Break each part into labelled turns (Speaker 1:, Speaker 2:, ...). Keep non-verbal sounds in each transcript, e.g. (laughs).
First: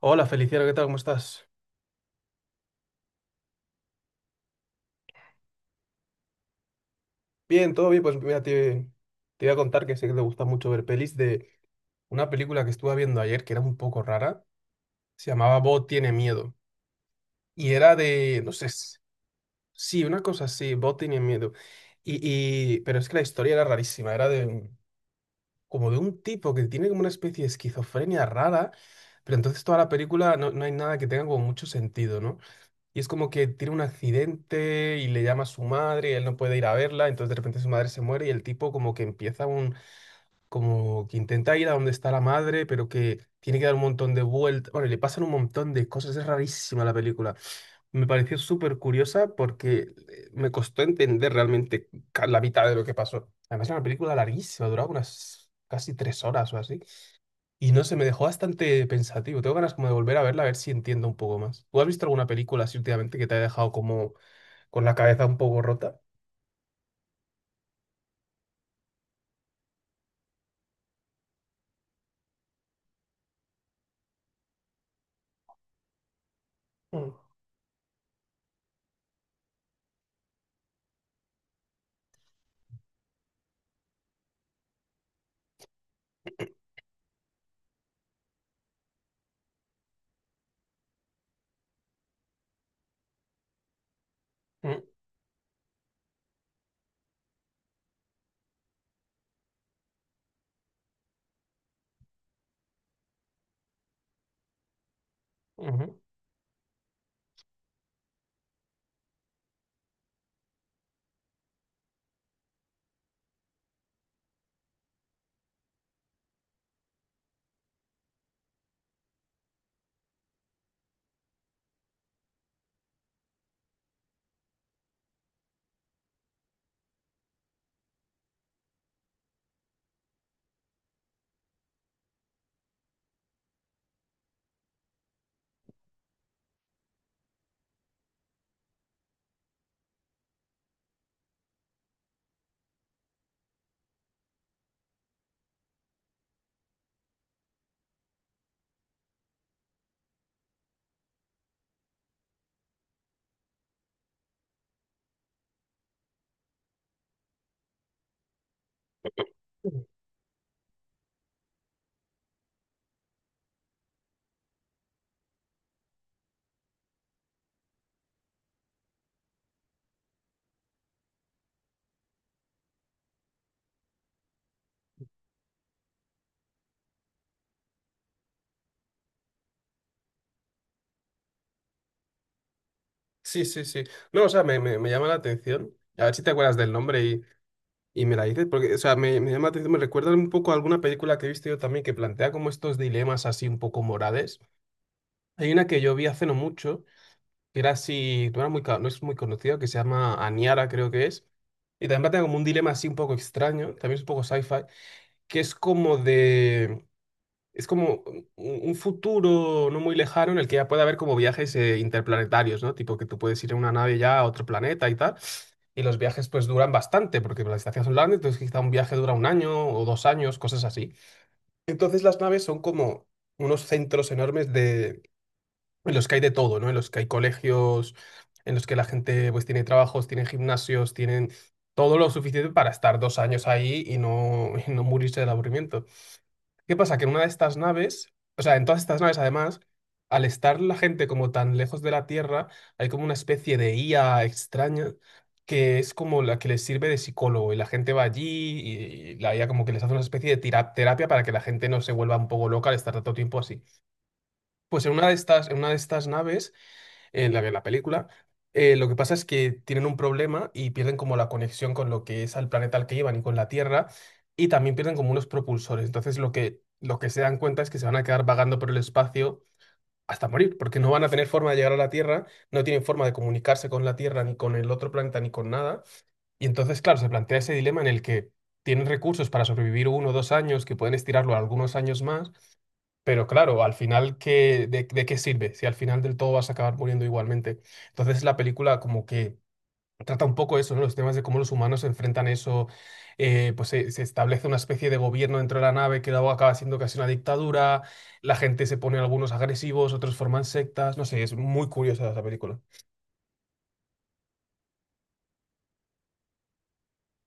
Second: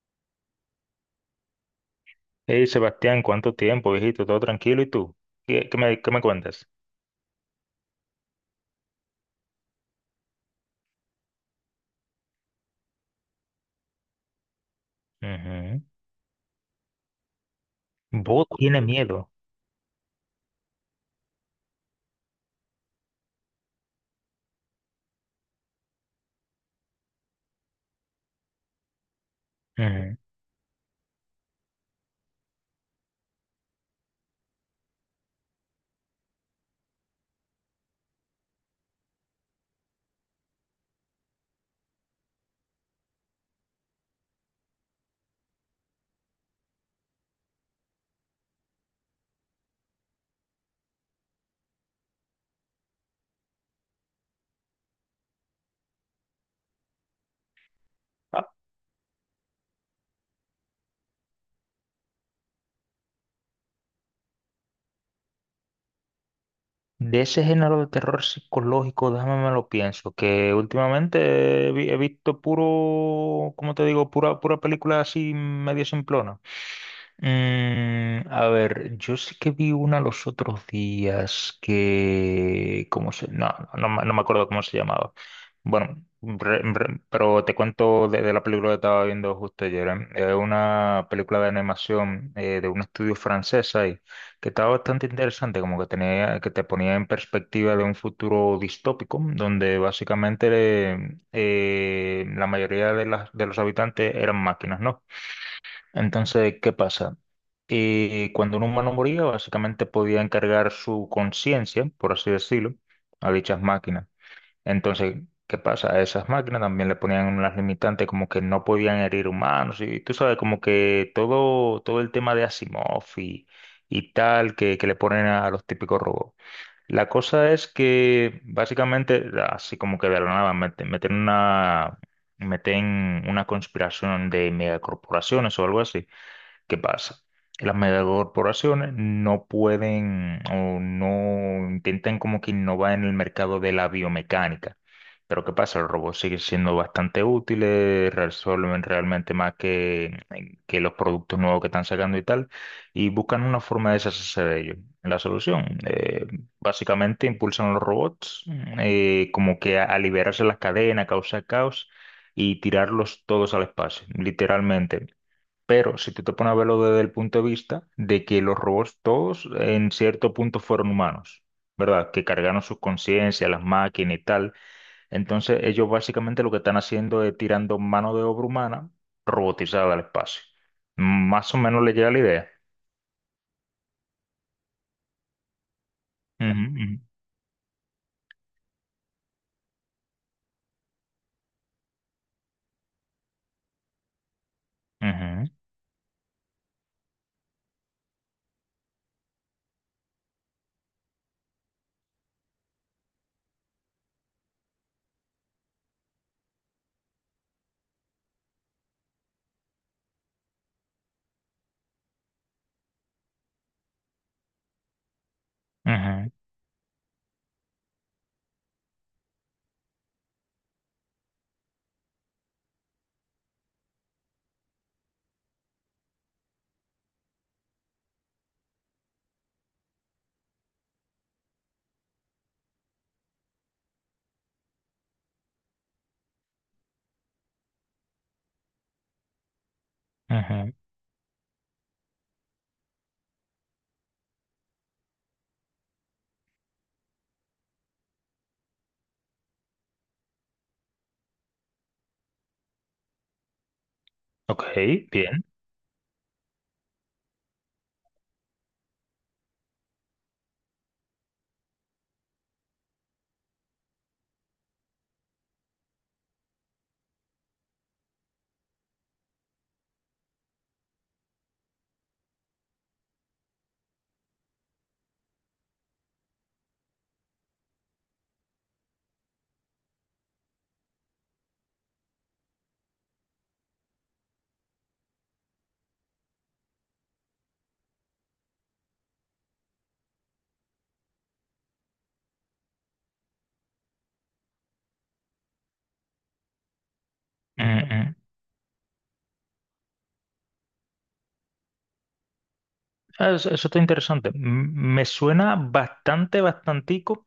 Speaker 1: Hola Feliciano, ¿qué tal? ¿Cómo estás?
Speaker 2: Hey Sebastián, ¿cuánto tiempo, viejito? ¿Todo tranquilo? ¿Y tú? ¿Qué me cuentas?
Speaker 1: Bien, todo bien. Pues mira, te voy a contar que sé que te gusta mucho ver pelis de una película que estuve viendo ayer que era un poco rara. Se llamaba
Speaker 2: Ujú.
Speaker 1: Bo tiene miedo. Y era de,
Speaker 2: Bo
Speaker 1: no sé,
Speaker 2: tiene miedo.
Speaker 1: sí, una cosa así, Bo tiene miedo. Pero es que la historia era rarísima. Como de un tipo que tiene como una especie de esquizofrenia rara, pero entonces toda la
Speaker 2: Ujú.
Speaker 1: película no, no hay nada que tenga como mucho sentido, ¿no? Y es como que tiene un accidente y le llama a su madre y él no puede ir a verla, entonces de repente su madre se muere y el tipo como que como que intenta ir a donde está la madre, pero que tiene que dar un montón de vueltas. Bueno, y le pasan un montón de cosas, es rarísima la película. Me pareció súper curiosa porque me costó entender realmente la mitad de lo que pasó. Además, era una película larguísima, duraba unas casi tres horas o así. Y no sé, me dejó bastante pensativo. Tengo ganas como de volver a verla, a ver si entiendo un poco más. ¿Tú has visto alguna película así últimamente que te haya dejado como con la cabeza un poco rota?
Speaker 2: De ese género de terror psicológico, déjame me lo pienso, que últimamente he visto puro, ¿cómo te digo? Pura película así medio simplona.
Speaker 1: Mm,
Speaker 2: A ver, yo sí que vi una los otros días que, ¿cómo se? No, me acuerdo cómo se llamaba. Bueno, pero te cuento de la película que estaba viendo justo ayer. ¿Eh? Es una película de animación de un estudio francés ahí que estaba
Speaker 1: mm,
Speaker 2: bastante interesante, como que tenía, que te ponía en perspectiva de un futuro distópico, donde básicamente la mayoría de las, de los habitantes eran máquinas, ¿no?
Speaker 1: ujú.
Speaker 2: Entonces, ¿qué pasa? Y cuando un humano moría, básicamente podía encargar su conciencia, por así decirlo, a dichas máquinas. Entonces, ¿qué pasa? A esas máquinas también le ponían unas limitantes como que no podían herir humanos y tú sabes, como que todo, todo el tema de Asimov y tal que le ponen a los típicos robots. La cosa es que básicamente, así como que de la nada, meten una conspiración de megacorporaciones o algo así. ¿Qué pasa? Las megacorporaciones no pueden o no intentan como que innovar en el mercado de la biomecánica. Pero ¿qué pasa? Los robots siguen siendo bastante útiles, resuelven realmente más que los productos nuevos que están sacando y tal, y buscan una forma de deshacerse de ellos. La solución, básicamente impulsan a los robots como que a liberarse las cadenas, causar caos y tirarlos todos al espacio, literalmente. Pero si tú te pones a verlo desde el punto de vista de que los robots todos en cierto punto fueron humanos, ¿verdad? Que cargaron sus conciencias, las máquinas y tal. Entonces ellos básicamente lo que están haciendo es tirando mano de obra humana robotizada al espacio. Más o menos le llega la idea.
Speaker 1: Sí, sí, sí. No, o sea, me llama la atención. A ver si te acuerdas del
Speaker 2: Ujú,
Speaker 1: nombre, y me la dices, porque, o sea, me llama la atención, me recuerda un poco a alguna película que he visto yo también que plantea como estos dilemas así un poco morales.
Speaker 2: ujú,
Speaker 1: Hay
Speaker 2: ujú,
Speaker 1: una que yo vi hace no mucho, era así, no era muy, no es muy conocido, que se llama Aniara, creo que es. Y también plantea como un dilema así un poco extraño, también es un poco sci-fi, que es como de, es como un futuro no muy lejano en el que ya puede haber como viajes interplanetarios, ¿no? Tipo que tú puedes ir en una nave ya a otro planeta y tal, y los viajes
Speaker 2: ujú,
Speaker 1: pues duran bastante, porque las distancias son largas, entonces quizá un viaje dura un año o dos años, cosas así. Entonces las naves son como unos centros enormes en los que hay de todo, ¿no? En los que hay colegios, en los que la gente pues tiene trabajos, tiene gimnasios, tienen todo lo suficiente para estar dos años ahí y no morirse del aburrimiento. ¿Qué pasa? Que en una de estas naves, o sea, en todas estas naves además, al estar
Speaker 2: ujú.
Speaker 1: la gente como tan lejos de la Tierra, hay como una especie de IA extraña que es como la que les sirve de psicólogo y la gente va allí y la IA como que les hace una especie de terapia para que la gente no se vuelva un poco loca al estar tanto tiempo así.
Speaker 2: Ok,
Speaker 1: Pues en una de
Speaker 2: bien.
Speaker 1: estas, en una de estas naves en la película. Lo que pasa es que tienen un problema y pierden como la conexión con lo que es al planeta al que iban y con la Tierra, y también pierden como unos propulsores. Entonces lo que se dan cuenta es que se van a quedar vagando por el espacio hasta morir, porque no van a tener forma de llegar a la Tierra, no tienen forma de comunicarse con la Tierra, ni con el otro planeta, ni con nada. Y entonces, claro, se plantea ese dilema en el que tienen recursos para sobrevivir uno o dos años, que pueden estirarlo a algunos años más, pero claro, al final, ¿qué, de qué sirve? Si al final del todo vas a acabar muriendo igualmente. Entonces la película como que trata un poco eso, ¿no? Los temas de cómo los humanos se enfrentan eso, pues se establece una especie de gobierno dentro de la nave que luego acaba siendo casi una
Speaker 2: Ujú,
Speaker 1: dictadura,
Speaker 2: ujú.
Speaker 1: la gente se pone algunos agresivos, otros forman sectas, no sé, es muy curiosa esa película.
Speaker 2: Ah, eso está interesante. Me suena bastante, bastantico.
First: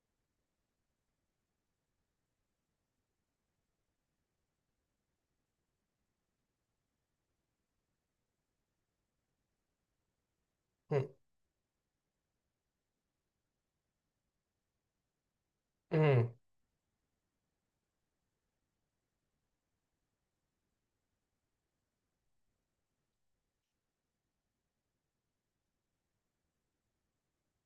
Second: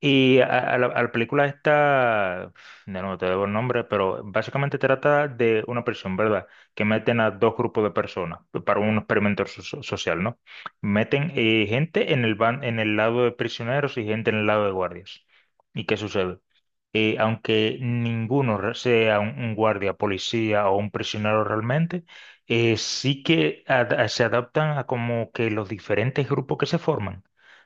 Speaker 2: Y a, a a la película esta, no, no te debo el nombre, pero básicamente trata de una prisión, ¿verdad? Que meten a dos grupos de personas para un experimento social, ¿no?
Speaker 1: Mm,
Speaker 2: Meten gente en en el lado de prisioneros y gente en el lado de guardias. ¿Y qué
Speaker 1: mm,
Speaker 2: sucede? Aunque ninguno sea un guardia, policía o un prisionero realmente, sí que se adaptan a como que los diferentes grupos que se forman.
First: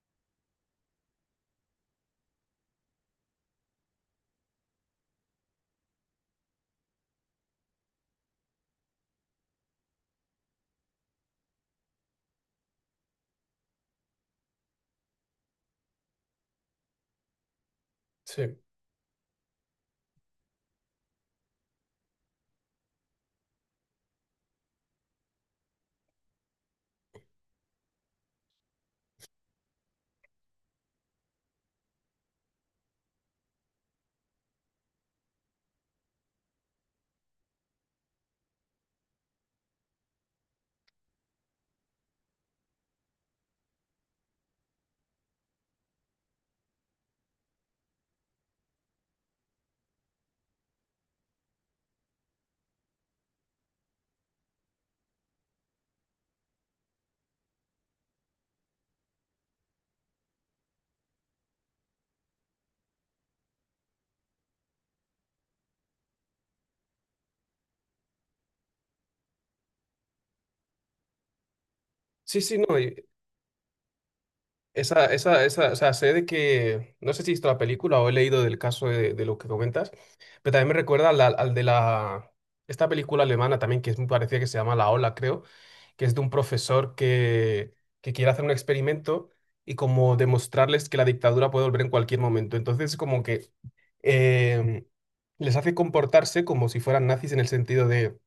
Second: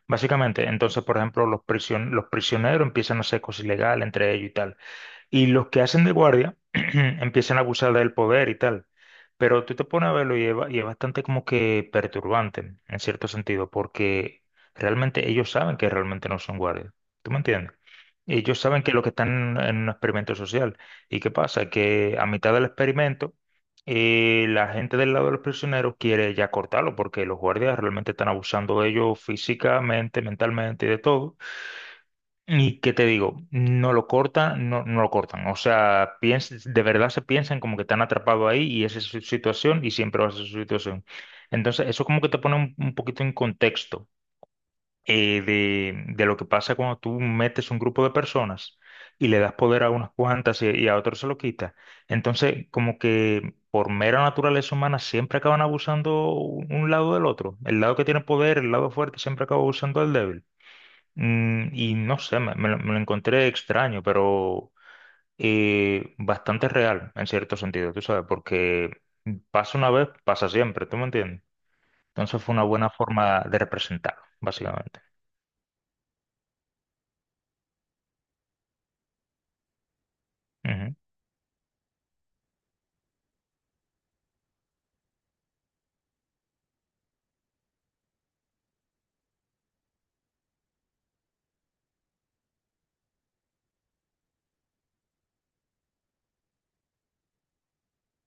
Speaker 2: Básicamente, entonces, por ejemplo, los prisioneros empiezan a hacer cosas ilegales entre ellos y tal. Y los que hacen de guardia (clears throat) empiezan a abusar del poder y tal. Pero tú te pones a verlo y y es bastante como que perturbante, en cierto sentido, porque realmente ellos saben que realmente no son guardias. ¿Tú me entiendes?
Speaker 1: sí.
Speaker 2: Ellos saben que lo que están en un experimento social. ¿Y qué pasa? Que a mitad del experimento, la gente del lado de los prisioneros quiere ya cortarlo, porque los guardias realmente están abusando de ellos físicamente, mentalmente y de todo. Y qué te digo, no lo cortan, no, no lo cortan. O sea, de verdad se piensan como que te han atrapado ahí y esa es su situación y siempre va a ser su situación. Entonces, eso como que te pone un poquito en contexto, de lo que pasa cuando tú metes un grupo de personas y le das poder a unas cuantas y a otros se lo quita. Entonces, como que por mera naturaleza humana siempre acaban abusando un lado del otro. El lado que tiene poder, el lado fuerte, siempre acaba abusando del débil. Y no sé, me lo encontré extraño, pero bastante real en cierto sentido, tú sabes, porque pasa una vez, pasa siempre, ¿tú me entiendes?
Speaker 1: Sí,
Speaker 2: Entonces fue
Speaker 1: sí,
Speaker 2: una
Speaker 1: no.
Speaker 2: buena forma de representarlo, básicamente.
Speaker 1: Esa, o sea, sé de que, no sé si he visto la película o he leído del caso de lo que comentas, pero también me
Speaker 2: Ujú,
Speaker 1: recuerda al, al de la, esta película alemana también, que es, me parecía que se llama La Ola, creo, que es de un profesor que quiere hacer un experimento y como demostrarles que la dictadura puede volver en cualquier momento. Entonces, como que em, les hace comportarse como si fueran nazis en el sentido de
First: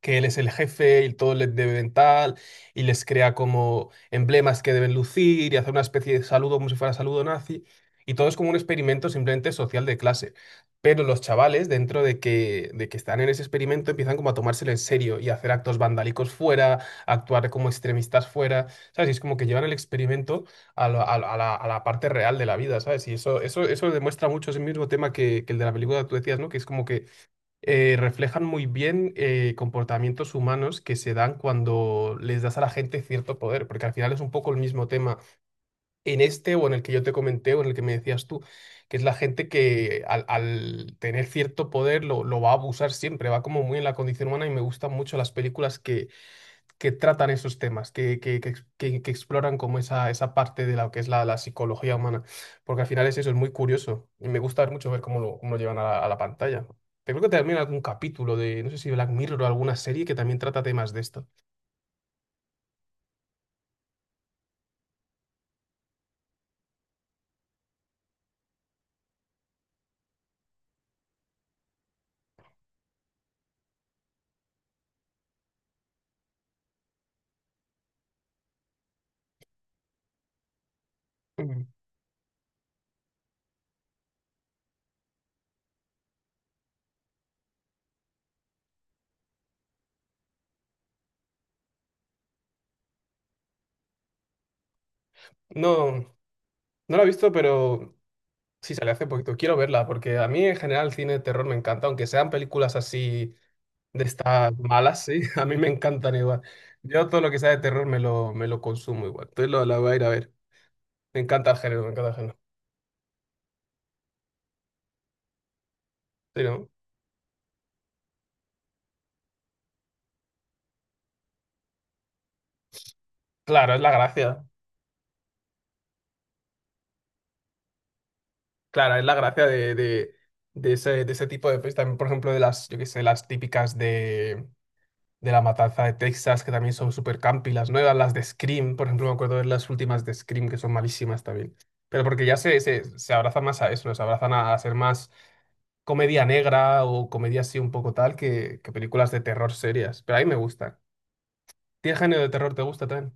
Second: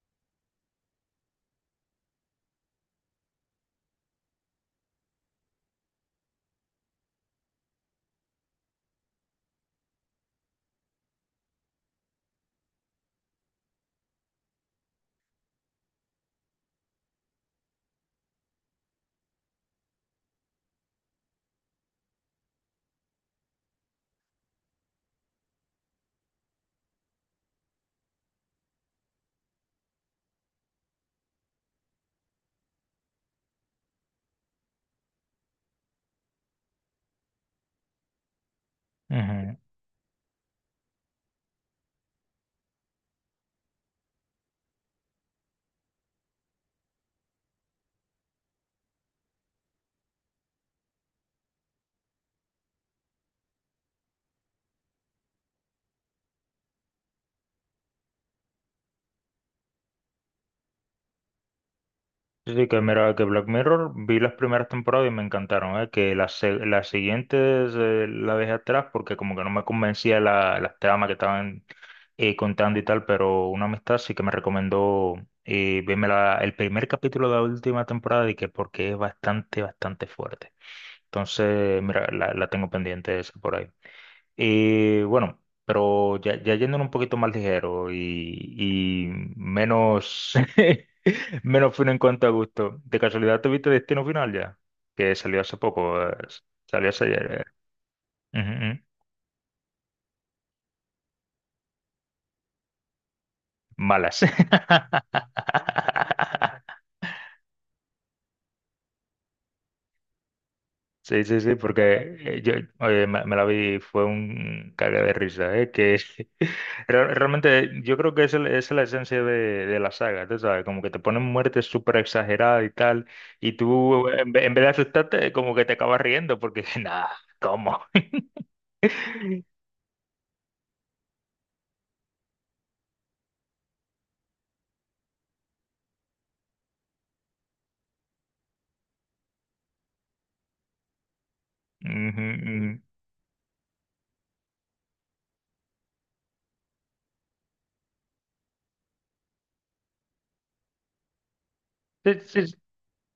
Speaker 1: que él es el jefe y todo les debe tal, y les crea como emblemas que deben lucir y hacer una especie de saludo como si fuera saludo nazi, y todo es como un experimento simplemente social de clase. Pero los chavales, dentro de que están en ese experimento, empiezan como a tomárselo en serio y a hacer actos vandálicos fuera, a actuar como extremistas fuera, ¿sabes? Y es como que llevan el experimento a la, a la parte real de la vida, ¿sabes? Y eso demuestra mucho ese mismo tema que el de la película que tú decías, ¿no? Que es como que reflejan muy bien comportamientos humanos que se dan cuando les das a la gente cierto poder, porque al final es un poco el mismo tema en este o en el que yo te comenté o en el que me decías tú, que es la gente
Speaker 2: ujú.
Speaker 1: que al, al tener cierto poder lo va a abusar siempre, va como muy en la condición humana y me gustan mucho las películas que tratan esos temas, que, que que exploran como esa parte de lo que es la, la psicología humana. Porque al final es eso, es muy curioso. Y me gusta mucho ver cómo lo llevan a la pantalla. Te creo que también algún capítulo de, no sé si Black Mirror o alguna serie que también trata temas de esto.
Speaker 2: Sí, sí, que mira, que Black Mirror vi las primeras temporadas y me encantaron, ¿eh? Que las siguientes la dejé atrás porque como que no me convencía las tramas que estaban contando y tal, pero una amistad sí que me recomendó verme el primer capítulo de la última temporada y que porque es bastante, bastante fuerte.
Speaker 1: Mm.
Speaker 2: Entonces, mira, la tengo pendiente esa por ahí. Y bueno, pero ya, ya yéndonos un poquito más ligero y menos... (laughs) Menos fino en cuanto a gusto. ¿De casualidad tuviste Destino Final ya? Que salió hace
Speaker 1: No,
Speaker 2: poco. Salió
Speaker 1: no la
Speaker 2: hace
Speaker 1: he visto,
Speaker 2: ayer.
Speaker 1: pero
Speaker 2: Ujú,
Speaker 1: sí
Speaker 2: ujú.
Speaker 1: sale hace poquito. Quiero verla, porque a mí en general el cine de terror me encanta, aunque sean películas así de
Speaker 2: Malas.
Speaker 1: estas
Speaker 2: (laughs)
Speaker 1: malas, sí, (laughs) a mí me encantan igual. Yo todo lo que sea de terror me lo consumo igual. Entonces lo, la voy a ir a ver. Me
Speaker 2: Sí, sí,
Speaker 1: encanta el
Speaker 2: sí,
Speaker 1: género, me encanta el
Speaker 2: porque
Speaker 1: género.
Speaker 2: yo oye, me la vi, fue un cague de risa, ¿eh? Que
Speaker 1: Sí,
Speaker 2: (laughs)
Speaker 1: ¿no?
Speaker 2: realmente yo creo que es la esencia de la saga, tú sabes, como que te ponen muertes súper exageradas y tal, y
Speaker 1: Claro, es la
Speaker 2: tú en,
Speaker 1: gracia.
Speaker 2: ve- en vez de asustarte, como que te acabas riendo, porque (laughs) nada, ¿cómo? (laughs)
Speaker 1: Claro, es la
Speaker 2: Ujú,
Speaker 1: gracia de ese tipo de pelis. También, por ejemplo, de las, yo qué sé, las típicas de La Matanza de Texas, que también son super campi. Las nuevas, las de Scream, por ejemplo, me acuerdo de las últimas de Scream, que son malísimas también. Pero porque ya se,
Speaker 2: ujú.
Speaker 1: se, se abrazan más a eso, ¿no? Se abrazan a ser más comedia negra o comedia así un poco tal que películas de terror serias. Pero a mí me gustan. ¿Qué
Speaker 2: Sí,
Speaker 1: género de
Speaker 2: sí,
Speaker 1: terror te gusta también?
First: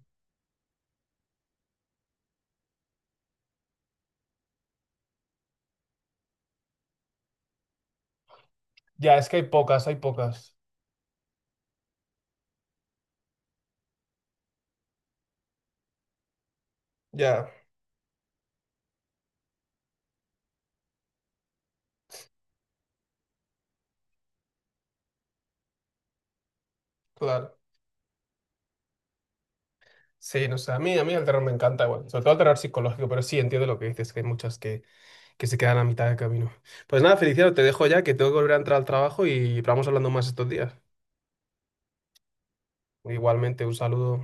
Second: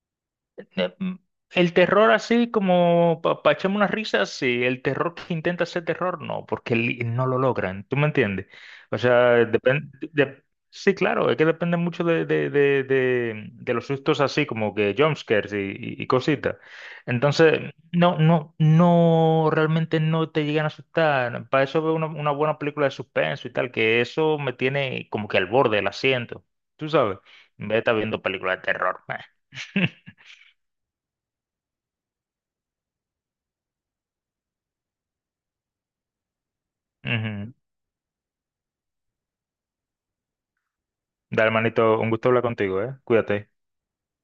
Speaker 2: eh, mm, el terror así como para echarme una risa, sí. El terror que intenta ser terror, no, porque no lo logran. ¿Tú me entiendes? O
Speaker 1: Ya, es que hay
Speaker 2: sea,
Speaker 1: pocas,
Speaker 2: depende...
Speaker 1: hay pocas.
Speaker 2: Sí, claro, es que depende mucho de los sustos así como que jumpscares y cositas.
Speaker 1: Ya,
Speaker 2: Entonces, no, no, no, realmente no te llegan a asustar. Para eso veo una buena película de suspenso y tal, que eso me tiene como que al borde del asiento. Tú sabes,
Speaker 1: claro.
Speaker 2: en vez de estar viendo películas de terror. (laughs)
Speaker 1: Sí, no sé, a mí el terror me encanta, bueno, sobre todo el terror psicológico, pero sí entiendo lo que dices, que hay muchas que se quedan a mitad de camino. Pues nada, Feliciano,
Speaker 2: Ujú.
Speaker 1: te dejo ya, que tengo que volver a entrar al trabajo y vamos hablando más estos días.
Speaker 2: Dale, manito, un gusto hablar contigo, ¿eh? Cuídate.
Speaker 1: Igualmente, un saludo.